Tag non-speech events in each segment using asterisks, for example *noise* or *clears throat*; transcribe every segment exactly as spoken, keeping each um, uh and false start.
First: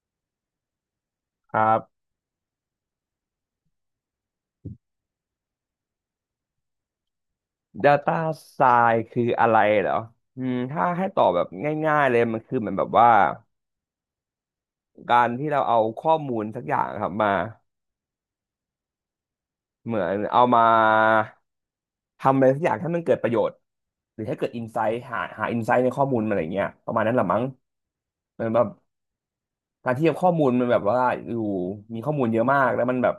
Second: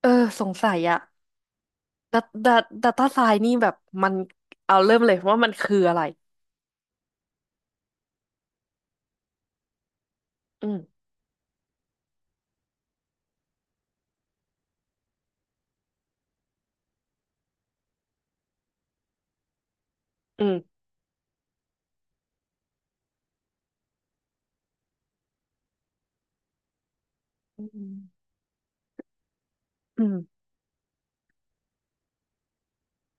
เออสงสัยอะครับ ดัตดัตดัตต้าไซน์นี่แบบมันเอาเริ่มเลยว่ามันคืออะไร Data Science คืออะไรเหรออืมอืมถ้าให้ตอบแบบง่ายๆเลยมันคือเหมือนแบบว่าการที่เราเอาข้อมูลสักอย่างครับมาเหมือนเอาอืมามทำอะไรสักอย่างให้มันเกิดประโยชน์หรือให้เกิดอินไซต์หาหาอินไซต์ในข้อมูลมันอะไรเงี้ยประมาณนั้นแหละมั้งอืมเหมือนแบบการอืที่มข้อมูลมันแบบว่าอยู่มีข้อมูลเยอะมากแล้วมันแบบ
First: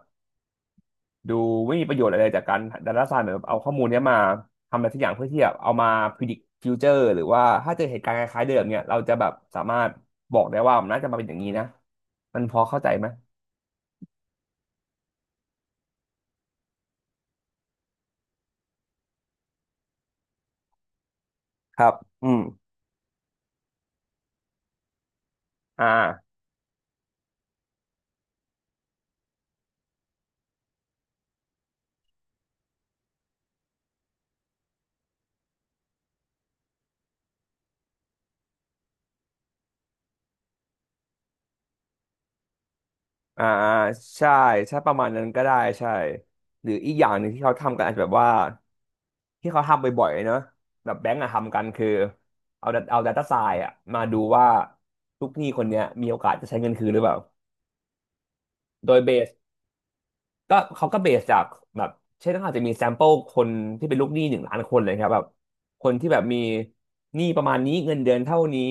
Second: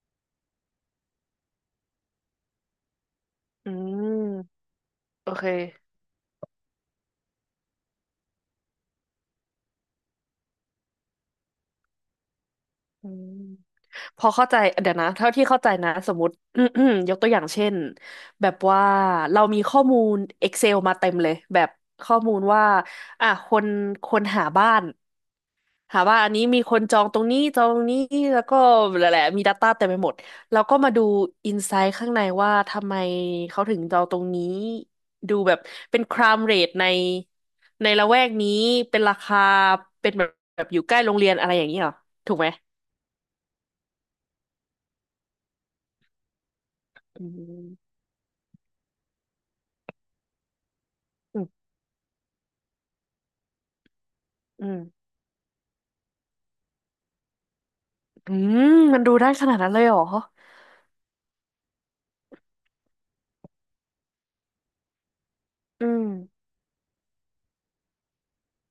ดูไม่มีประโยชน์อะไรจากการดัตต้าไซน์เหมือนแบบเอาข้อือมูลเนี้ยมามทำอะไรสักอย่างเพื่อโอที่เแบบเอามาคพิจิตรฟิวเจอร์หรือว่าถ้าเจอเหตุการณ์คล้ายๆเดิมเนี่ยเราจะแบบสามารถบอกได้ว่ามันน่าจะมาเป็นอย่างนี้นะมันพอเข้าใจไหมอืมพอเข้าใจเดี๋ยวนะเท่าที่เข้าใจนะสมมติ *clears throat* ยกตัวอย่างเช่นแบบว่าเรามีข้อมูล Excel มาเต็มเลยแบบครับข้ออืมูลมว่าอ่ะคนคนหาบ้าน อ่าหาว่าอันนี้มีคนจองตรงนี้จองตรงนี้แล้วก็แหละๆมี Data เต็มไปหมดแล้วก็มาดูอินไซต์ข้างในว่าทำไมเขาถึงจองตรงนี้ดูแบบเป็นครามเรทในในละแวกนี้เป็นราคาเป็นแบบแบบอยู่ใกล้โรงเรียนอะไรอย่างนี้เหรอถูกไหมอ่าอ่าใช่ใช่ประมาณนั้นก็ได้ใช่หรืออีกอย่างหอืนึ่งที่เขาทำกันอามจจะแบบว่าที่เขาทำบ่อยๆเนอะแบบแบงก์อะอืทำกันมคือเอา d เอาดัตต้าไซน์อะมาดูว่าอืมลูกหนี้คนเนี้ยมีโอกาสจะใช้เงินคืนหรือเปล่าอืมโดมัยนเบดูได้ส ขนาดนั้นเลยเหรอก็เขาก็เบสจากแบบเช่นเขาอาจจะมีแซมเปิลคนที่เป็นลูกหนี้หนึ่งล้านคนเลยครับแบบคอืนมที่แบบมีหนี้ประมาณนี้เงินเดือนเท่านี้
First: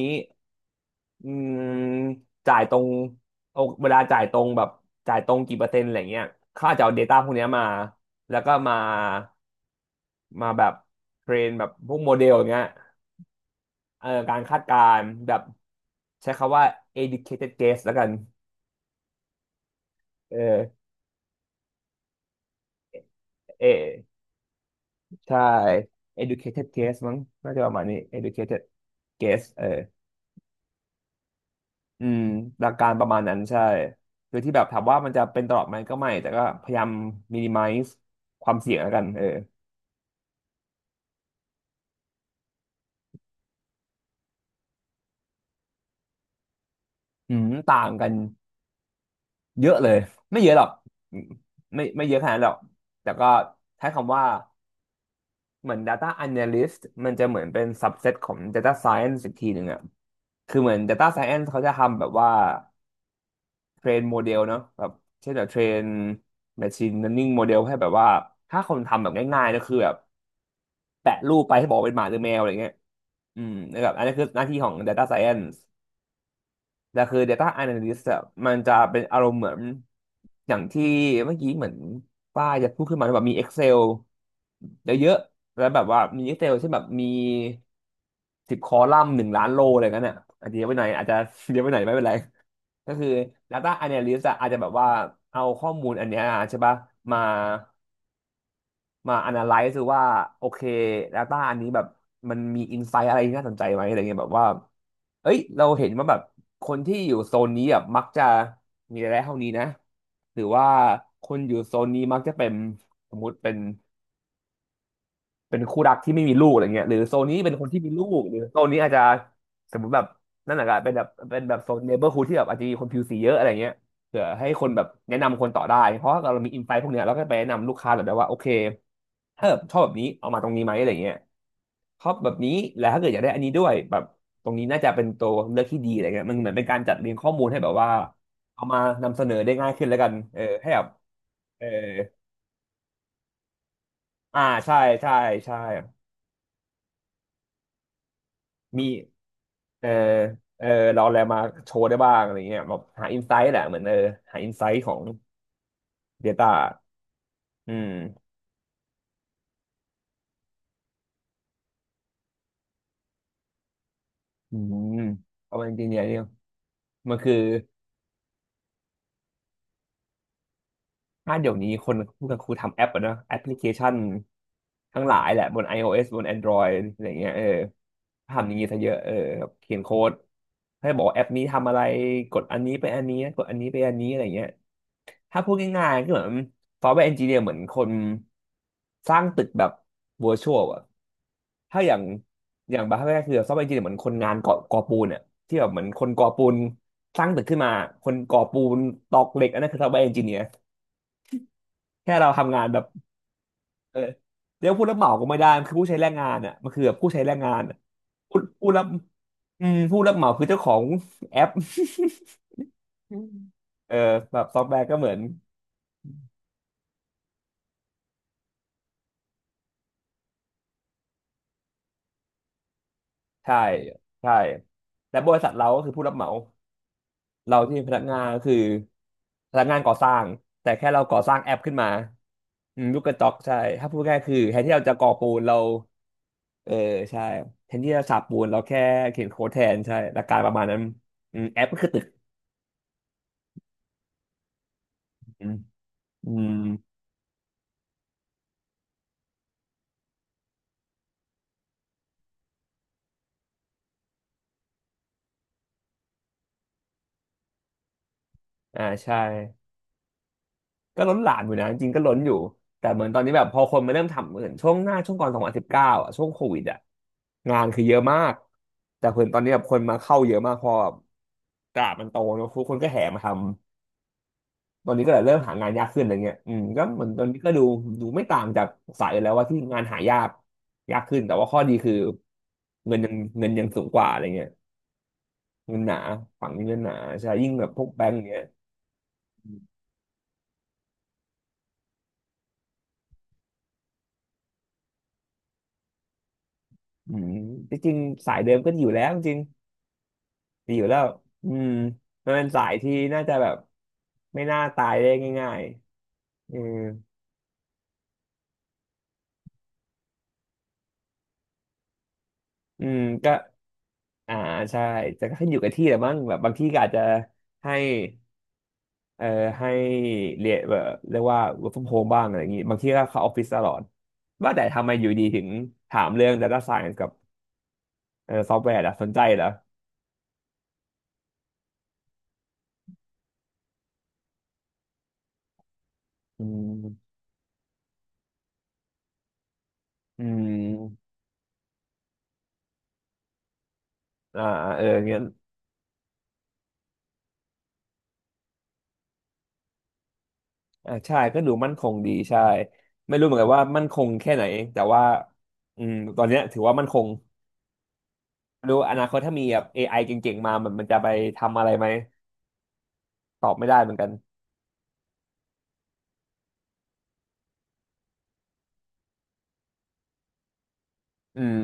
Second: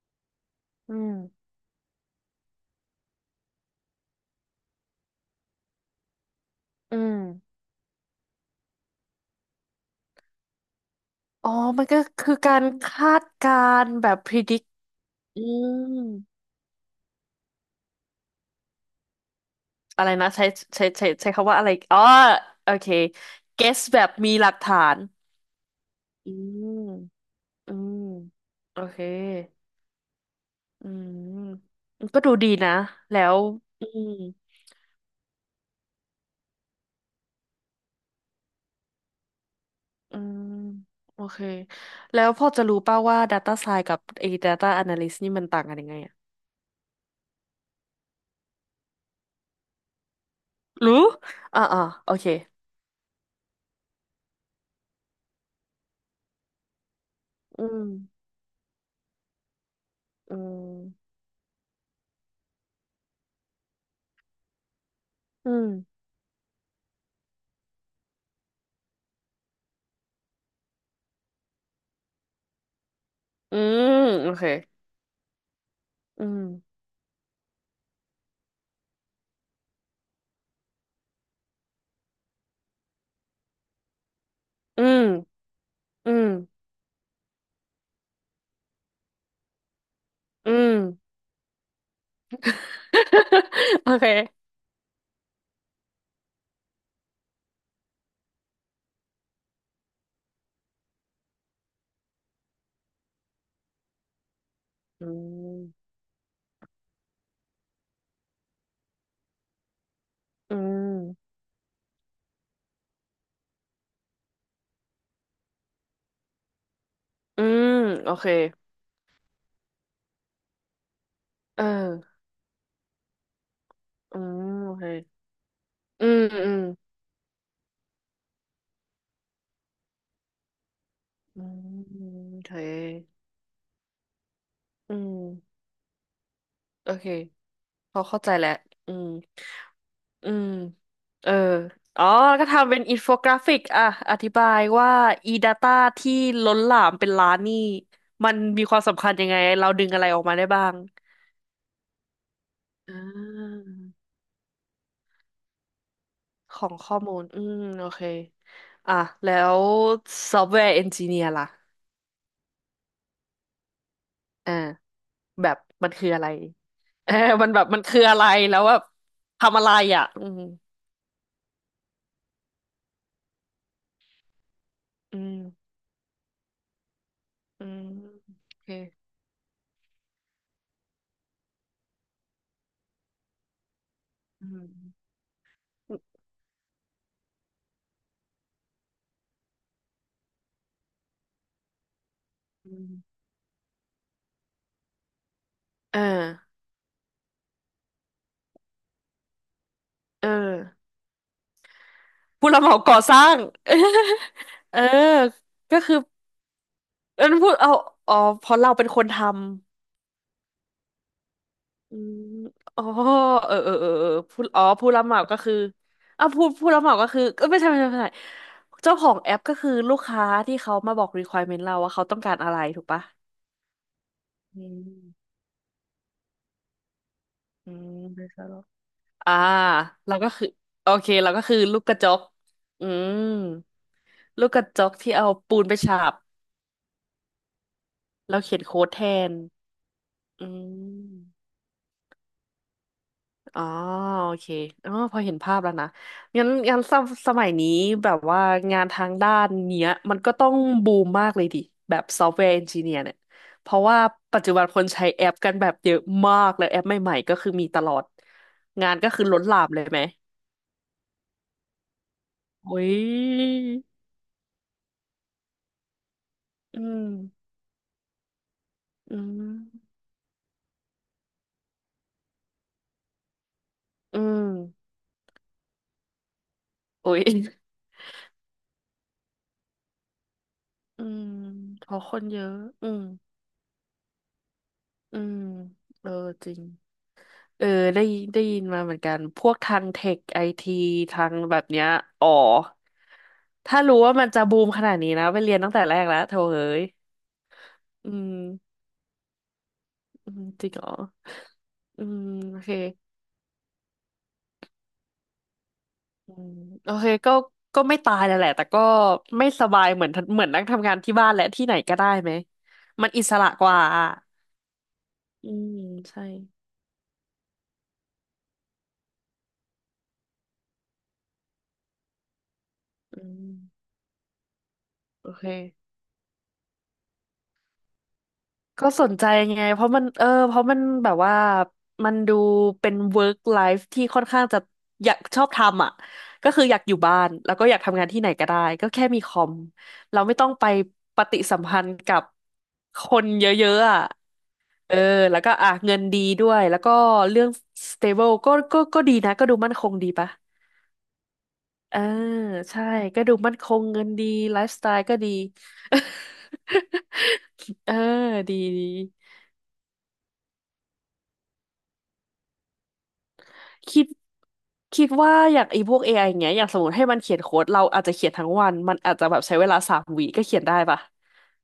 อืมอืมจ่ายตรงโอเวลาจ่ายตรงแบบจ่ายตรงกี่เปอร์เซ็นต์อะไรเงี้ยเขาอาจจะเอา อื Data มพวกเนี้ยมาแล้วก็มามาแบบเทรอ๋นอแบบมันพวก็กโมเดลคืออย่างกาเงี้ยรคาดการณ์เอแบอบ การคาด predict การณ์แบบอืม ใช้คำว่า educated guess แล้วกันอะไรนะเอใช้อใช้ใช้ใช้คำว่าอะไรอ๋อโอเค guess แบเอ บมีหลักฐานใช่ อืม educated guess มั้งน่าจะปอืระมาณมนี้ educated โอเค guess เอออืมอืมันก็มดูดีหลันะกการประมาแล้ณนั้วนใช่อืมคือที่แบบถามว่ามันจะเป็นตลอดไหมก็ไม่ แต่ก็พยายาม minimize ความเสี่ยงแล้วกันเอออืมโอเคแล้วพอจะรู้ป่าวว่า Data Science กับไอ้ Data Analyst นี่มันต่างกันยังไงอะอืมต่างกันเยอะเลย ไม่เยอะหรอก รู้อ่าอ่าไม่ไม่โอเยอะขเคนาดนั้นหรอก แต่ก็ใช้คำว่าเหมือน data analyst มันจะเหมือนเป็อืน ม subset ของ data science อีกทีหนึ่งอะอืคือเหมือน data ม science เขาจะทำแบบว่า เทรนโมเดลเนาะแบบเช่นแบบอืเทรมน machine learning โมเดลให้แบบว่าถ้าคนทำแบบง่ายๆก็คือแบบแปะรูปไปให้บอกว่าเป็นหมาหรือแมวอะไรเงี้ยอืมอืแล้วแบมบอันนี้คือโอหเคน้าที่ของ Data Science อืมแต่คือ Data Analyst อะมันจะเป็นอารมณ์เหมือนอย่างที่เมื่อกี้เหมือนป้าจะพูดขึ้นมาแบบมี Excel อืมเยอะๆแล้วแบบว่าอืมี ม Excel เช่นแบบมีสิบคอลัมน์หนึ่งล้านโลอะไรเงี้ยน่ะอาจอืจะเยอะไปม หน่อยอาจจะ *laughs* เยอะไปหน่อยไม่เป็นไร ก็คือ Data *laughs* โอเค Analyst อะอาจจะแบบว่าเอาข้อมูลอันเนี้ยใช่ปะมามา analyze ดูว่าโอเค Data อันนี้แบบมันมี insight อะไรที่น่าสนใจไหมอะไรเงี้ยแบบว่าอืเอ้ยเราเห็นม ว่าแบบคนที่อยู่โซนนี้แบบมักจะมีรายได้เท่านี้นะหรืออืว่าคม นอยู่โซนนี้มักจะเป็นสมมุติเป็น เป็นคู่รักที่ไม่มีลูกอะไรเงี้ยหรือโซนนี้อืเป็นคนม ที่มีลูโอกเค หรือโซนนี้อาจจะสมมติแบบนั่นแหละครับเป็นแบบเป็นแบบเอโซนเนเบอร์ฮูอ ดที่แบบอาจจะมีคนผิวสีเยอะอะไรเงี้ยอืเผื่อให้มคนโอแบเคบแนะนำคนต่อได้เพอืราะมเราอืมีม อินไซต์พวกเนี้ยเราก็ไปแนะนำลูกค้าแบบได้ว่าโอเคถ้าแบบชอบแบบนี้เอามาตรงนี้ไหมอะไรเงี้ยอืม ชอบแบบโอนี้เคแล้วถ้าเกิดอยากได้อันนี้ด้วยแบบตรงนี้น่าจะอืเป็นตัวเลืมอกที่ดีอะไรเงี้ยมันเหมือนเป็นการโอจัดเคเรียงข้อมูลให้แบบว่าพอเข้าใจแล้ว เอามาอืม นำเสนอได้ง่ายขึ้นแล้วกันอืเออม ให้แบบเออ เอออ๋อแล้วก็ทำเป็นอินโฟกราฟิกอ่ะอธิอ่าบายใช่ว่า ใช่ใช่ e-data ที่ล้นหลามเป็นล้านนี่มันมีความมี สำคัญยังไงเราดึเอองอะไรออกมาได้เอบ้าองเราเอาอะไรมาโชว์ได้บ้างอะไรเงี้ยแบบอ่หาอินไซต์แหละาเหมือนเออหาอินไซต์ของ ของ Data ข้อมูลอืม อืโอมเคอ่ะแล้วซอฟต์แวร์เอนจิเนียร์ล่ะอ่า อืมแบเอาบจริมังๆนเนี่ยคือเนี่อะยไรเออมันคือมันแบบมันคืออะไรแล้วแบบทำอะไรอ่ะอืมถ้าเดี๋ยวนี้คนพูดกันครูทำแอปอะเนอะแอปพลิเคชันทั้งหลาอืยมแหละบน ไอ โอ เอส บน แอนดรอยด์ อะไรเงี้ยเอออืมทำอโอย่างนี้เคซะเยอะเออแบบเขียนโค้ดให้บอกว่าแอปนี้ทำอะไรกดอันนี้ไปอันนี้กดอันนี้ไปอันนี้อะไรเงี้อืย มถ้าพูดง่ายๆก็เหมือนซอฟต์แวร์เอนจิเนียร์เหมือนคนสร้างตึกแบบว i ชวลอะถ้าอย่างอือย่างบามร์แรกคือซอฟต์แวร์เอนจิเนียร์เหมือนคนงานก่อก่อปูนเนี่ยที่แบบเหมือนเอคอนก่อปูนสร้างตึกขึ้นมาคนก่อปูนตอกเหล็กอันนั้นคือซอฟต์แวร์เอนจิเออเนียร์แค่เราผู้ทำรังาบนเหแบมาบก่อสร้าง เออเรีย *laughs* กเอว่าอผู้รับเหมาก็ไม่ได้มันคือก็ผู้คืใช้อแรงงานอ่ะมันคือแบบผู้ใช้เออแรงพูงาดนเอาอะอ๋อผู้เพราะผู้เรารับเป็นคนทอืมผู้รับเหมาคือเจ้าของแอปำอืมอ๋อเออเออเออเออเออแบผู้บซออ๋อฟต์แวร์ผู้ก็รัเหบมืเหอนมาก็คืออ่ะผู้ผู้รับเหมาก็คือเออไม่ใช่ไม่ใช่ไม่ใช่เจ้าของแอปก็คือลูกค้าที่เขามาบอก requirement เราว่าเขาต้องการอะไรถูกปะใช่ใช่อืม และบริษัทเราก็คือผู้รับเหมา เราอืที่เป็นมพนักงาไม่นก็ใช่คืหรออกอ่าพนักงานก่อสร้าเรางก็คือแต่แค่โอเราเคก่อเราสร้างก็แอคือปขึ้นลูกมากระจกอือืมลูกกระมจอกใช่ถ้าพูดง่ายๆคือลูกแทกนระที่จเราจะกก่อที่ปูเอานเราปูนไปฉาบเออใช่แทนที่จะฉาบปูแล้วนเขีเรายนแค่โค้ดแทเขียนนโค้ดแทนใช่หลักการปอืระมาณนั้นมอืมแอปก็คือตึกอ๋อโอเคอ๋อพอเห็นอืมภาพแล้วนะอืงั้นมงั้นสมสมัยนี้แบบว่างานทางด้านเนี้ยมันก็ต้องบูมมากเลยดิแบบซอฟต์แวร์เอนจิเนียร์เนี่ยเพราะว่าปัจจุบันคนใช้แอปกันแบบเยอะมากแล้วแอปใหม่ๆก็คือมีตลอดอ่างานก็ใช่คือล้นหลามเลยไหมก็ล้นหลามอยู่นะจริงๆก็ล้นอยู่โอ้แต่เหมือนตอนนี้แบบพอยคนมาเริ่มทำเหมือนช่วงหน้าช่วงก่อนสองพันสิบเก้าอ่ะช่วงโควิดอ่ะอืม งานคือเยอะมากแต่อืเหมือนตอนมนี้แบบคนมาเข้าเยอะมากเพอแบบตลาดมันโตเนอะทุกคนก็แห่มาทำ อืมตอนนี้ก็เลยเริ่มหางานยากขึ้นอะไรเงี้ยอืมก็เหมือโอ้นตยอนนี้ก็ดูดูไม่ต่างจากสายอื่นแล้วว่าที่งานหายากยากอืขึ้นมแต่ว่าข้อดีเพคือราะคนเยอะอืเงินมยังเงินยังสูงกว่าอะไรเงี้ยอืมเงินหนาเออจฝั่งริงนี้เงินหนาใช่ยิ่งเอแบอบพวกได้แบงก์ยิอนย่างเงี้ได้ยยินมาเหมือนกันพวกทางเทคไอทีทางแบบเนี้ยอ๋อถ้ารู้ว่ามันจะบูมขนาดนี้นะไปเรียนตั้งแต่แรกแล้วโถเอ้ยอืมจริงอืๆสายเดิมก็มดีอยู่แล้วจริงอืมจริดีงอเหรยู่อแล้วอืมอืมมันเป็นโอสาเคยที่น่าจะแบบไม่น่าตายได้ง่ายอืๆมอือโอเคก็ก็ไม่ตายแล้วแหละแต่ก็ไม่สบายเหมือนเหมือนนั่งทำงานที่บ้านและที่ไหนก็ได้ไหมอืมมันอิก็สระกว่าอ่าใช่แต่ก็ขึ้อืนอยู่กับมที่แหละมั้งใช่ แบบบางที่ก็อาจจะให้ เอ่อให้เรียนแบบเรียกว่า work from home บ้างอะไรอย่างงี้บางทีก็อืเข้าออฟฟิศตลอดมว่าแต่ทำไมอยู่ดีโอถึเคงถามเรื่อง data science กับเอ่อซอฟต์แวร์ก็ล่ะสสนนใจใจเหรอไงเพราะมันเออเพราะมันแบบว่ามันดูเป็น work life ที่ค่อนข้างจะอยากชอบทำอ่ะอืก็คืออยากอยู่มบ้านแล้วก็อยากทำงานที่ไหนก็ได้ก็แค่มีคอมเราอืไม่ต้องไปมปฏิสัมพันธ์กับคนเยอะๆอ่ะอ่าเออเอองั้นแล้วก็อ่ะเงินดีด้วยแล้วก็เรื่อง stable ก็ก็ก็ดีนะก็ดูมั่นคงดีปะอ่าใช่ก็ดูมั่นคงเออดีใช่ใช่ไม่ก็รู้เหดูมือนกันมั่นว่าคงมั่นคเงิงนดีแค่ไหนไลฟ์สแต่ไตว่าล์ก็ดี อืมตอนเนี้ยถือว่ามั่นคง *laughs* เออดีไม่รู้ดี อนาคตถ้ามีแบบ เอ ไอ เก่งๆมามันมันจะไปทำอะไรไหมตอบไม่ได้เหมือนคิกัดนคิดว่าอย่างไอ้พวก เอ ไอ อไออย่างเงี้ยอย่างสมมติให้มันเขียนโค้ดเราอาจจะเขียนทั้งวันมันอาจจะแบบใช้เวลาสามวิก็เขียนได้ปะอืม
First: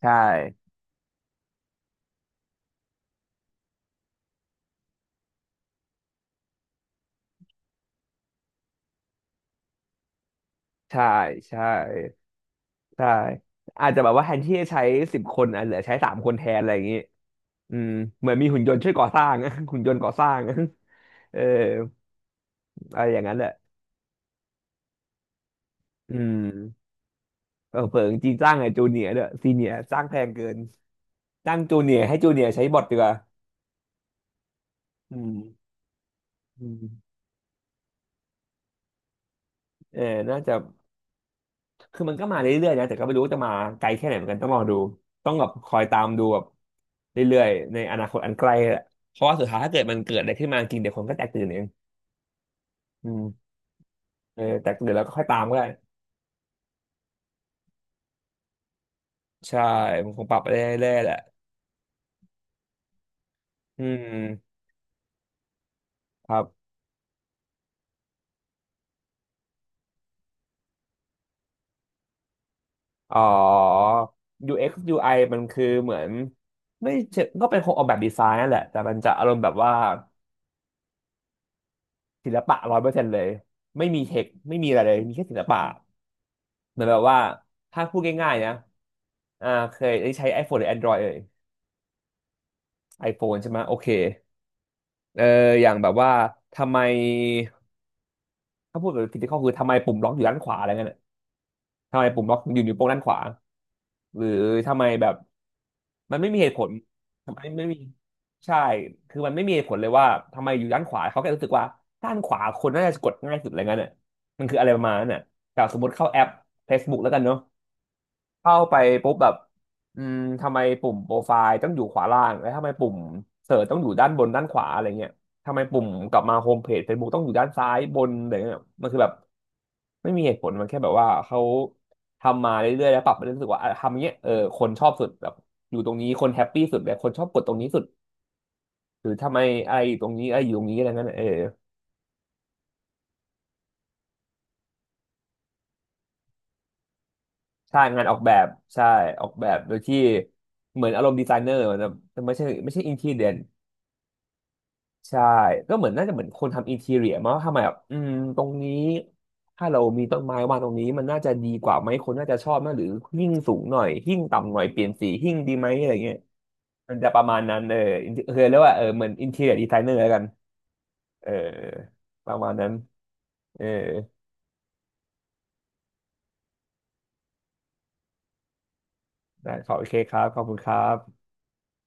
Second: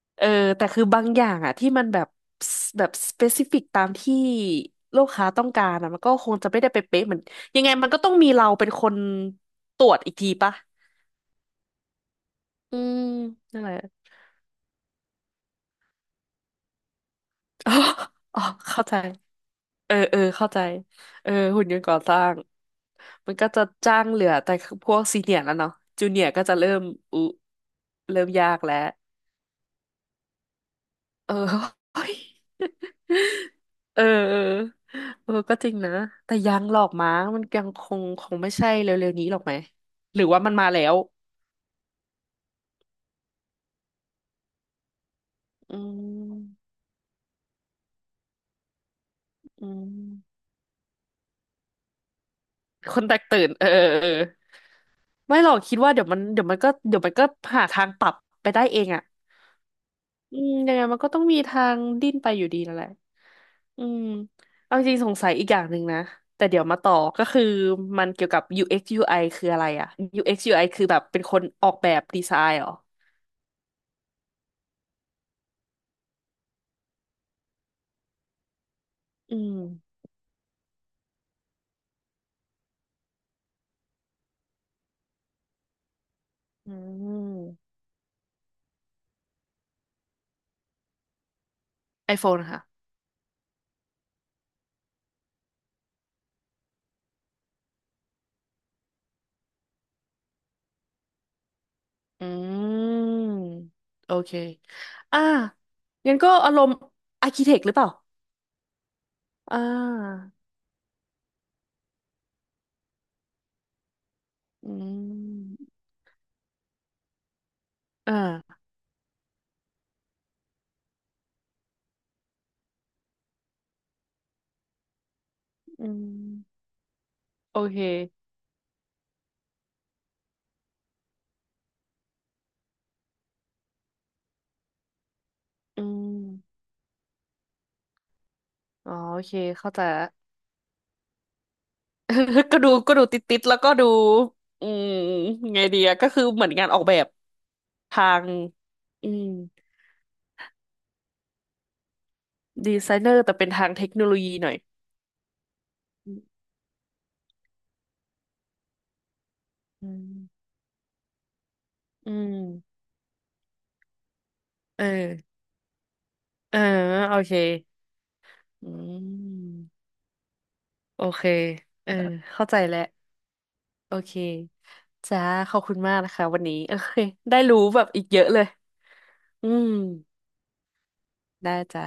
ใช่เออแต่คือบางอย่างอะที่มันแบบสแบบสเปซิฟิกตามที่ลูกค้าต้องการอะมันก็คงจะไม่ได้ไปเป๊ะเหมือนยังไงมันก็ต้องมีเราเป็นคนตรวจอีกทีปะใช่ใช่ อืมใช่นั่นแหละ อาจจะแบบว่าแทนที่จะใช้สิบคนอ่ะเหลือใช้สามคนแทนอะไรอย่างงี้อ๋ออืมเหมือนอ๋อมีหุ่นยนต์เข้าช่วยใจ ก่อสร้าง *laughs* หุ่นยเออนต์ก่อเอสอร้าง เข้าใจเอ *laughs* อเออหุ่นยนต์ก่อสร้างอะไรอย่างมันั้นนแหก็ละจะจ้างเหลือแต่พวกซีเนียร์แล้วเนาะจูอืเนียร์ก็จะเริ่มมอุเออเผิงเริ่จีมนยาจ้างกไอ้แล้วจูเนียร์ด้วยซีเนียร์จ้างแพงเกินเออ จ้าง *laughs* จูเนียเฮ้ร์ยให้จูเนียร์ใช้บอทดีกว่าเออเอออืเออมก็จริงนะ แต่ยังอืหลอมกมั้งมันยังคงคงไม่ใช่เร็วๆนี้หรอกไหม เออหรือน่าว่ามัจะนมาแล้วคือมันก็มาเรื่อยๆนะแต่ก็ไม่รู้ว่าจะมาไกลแค่ไหนเหมือนกันต้องรอดูต้องแบบคอือยตามดูแบบมเรื่อยๆในอนาคตอันไกลแหละเพราะว่าสุดท้ายอืถ้าเกิดมันเกิดอะไรมขึ้นมาจริงเดี๋ยวคนก็แตกตื่นเองคนอืแตกตื่มนเออเออเออเออแต่เดี๋ยวเราก็ค่อยตาไม่มหรอก็กได้ คิดว่าเดี๋ยวมันเดี๋ยวมันก็เดี๋ยวมันก็หาทางปรับไปได้เองอ่ะ ใช่มันคงปอืรับไปมเรยังไงื่อมัยนๆแหก็ละต้องมีทางดิ้นไปอยู่ดีนั่นแหละ อือืมมเอาจริงสงสัยอีกอย่างหนึ่งนะ ครัแต่บเดี๋ยวมาต่อก็คือมันเกี่ยวกับ UX UI คืออะไรอะ UX UI คือแบบเป็นคนออกแบบดีไซน์เหรออ๋อ ยู เอ็กซ์ ยู ไอ มันคือเหมือนไม่เชิงก็เป็นคงออกแบบดีไซน์นั่นแหละ แต่มันจะอารอืมณ์แบบมว่าศิลปะร้อยเปอร์เซ็นต์เลย ไม่มีเทค ไม่มีอะไรเลย มีแค่ศิลปะอืเหมือนแบบว่าม ถ้าพูดง่ายๆนะอ่าเคยได้ใช้ iPhone หรือ Android เอ่ย iPhone ค่ะ iPhone ใช่ไหม โอเคเอออย่างแบบว่าทำไมถ้าพูดแบบ physical คือทำไมปุ่มล็อกอยู่ด้านขวาอะไรเงี้ย ทำไมปุ่อืมล็อกถึงอยู่นิ้วโป้งด้านขม วาโอหรือเคทำไมแบบอ่างั้มันนไม่ก็มีเหอาตุรผมลณ์อาทำร์ไมคิเทคไม่หรือมีเปล่าใช่คือมันไม่มีอ่เหตุผลเลยว่าาทำไมอยู่ด้านขวาเขาแค่รู้สึกว่าด้านขวาคนน่าจะกดง่ายสุดอะไรเงี้ยน่ะมันคืออะไรอืประมาณนั้นน่ะแต่สมมมติเข้าแอป Facebook แล้วกันเนาะ อเข้า่าไปปุ๊บแบบอืมทำไมปุ่มโปรไฟล์ต้องอยู่ขวาล่างแล้วทำไมปุ่มเสิร์ชต้องอยู่ด้านบนด้านขวาอะไรเงี้ยทำไมปุ่อืมกลับมาโฮมม เพจ Facebook ต้องอยู่ด้านโอซ้าเค ยบนอะไรเงี้ยมันคือแบบไม่มีเหตุผลมันแค่แบบว่าเขาทำมาเรื่อยๆแล้วปรับไปเรื่อยๆรู้สึกว่าอ่ะทำอย่างเงี้ยเออคนชอบสุดแบบอยู่อืตรงนี้คนแฮปม ปี้สุดแบบคนชอบกดตรงนี้สุดอ๋อหรือโอเค ทำไมเข้าอะไรใจอยู่ละ ตรงนี้อะไรอยู่ตรงนี้อะไรเงี้ยเออ *laughs* ก็ดูก็ดูติดติดแล้วก็ดูอืมไงดีอะก็คือเหมือนงานออกแบบใช่งาทานออกงแบบใช่อือมอกแบบโดยที่เหมือนอารมณ์ดีไซเนอร์มันจะไม่ใช่ไม่ดีใช่ไซอินเนทีอร์เรีย แต่เป็นทางเทคโนโลยีหน่อยใช่ก็เหมือนน่าอืจะเหมือนมคนทำอินทีเรียมั้งทำไมแบบอืมตรงนี้ถ้าเราอืมีต้นไม้มวางตรงนี้มันน่าจะดีกว่าไหมคอืนน่ามจะชอบนะหรือหิ้งสูงหน่อยหิ้งต่ำหน่อยเปเอลี่อยนสีหิ้งดีไหมอะไรเงี้ยเออมันจะโอประเคมาณนั้นเออ inter- เคยเรียกอืว่าเออเหมือนอินทีเรียดีมไซเนอร์แล้วกันโอเคเออเออประเข้ามาณใจนั้นแล้วเออโอเคจ้าขอบคุณมากนะคะวันนี้ *laughs* โอเคได้รู้แบบอีกเยอะเลยอืได้มขอบโอเคครับขอบคุณครับได้จ้า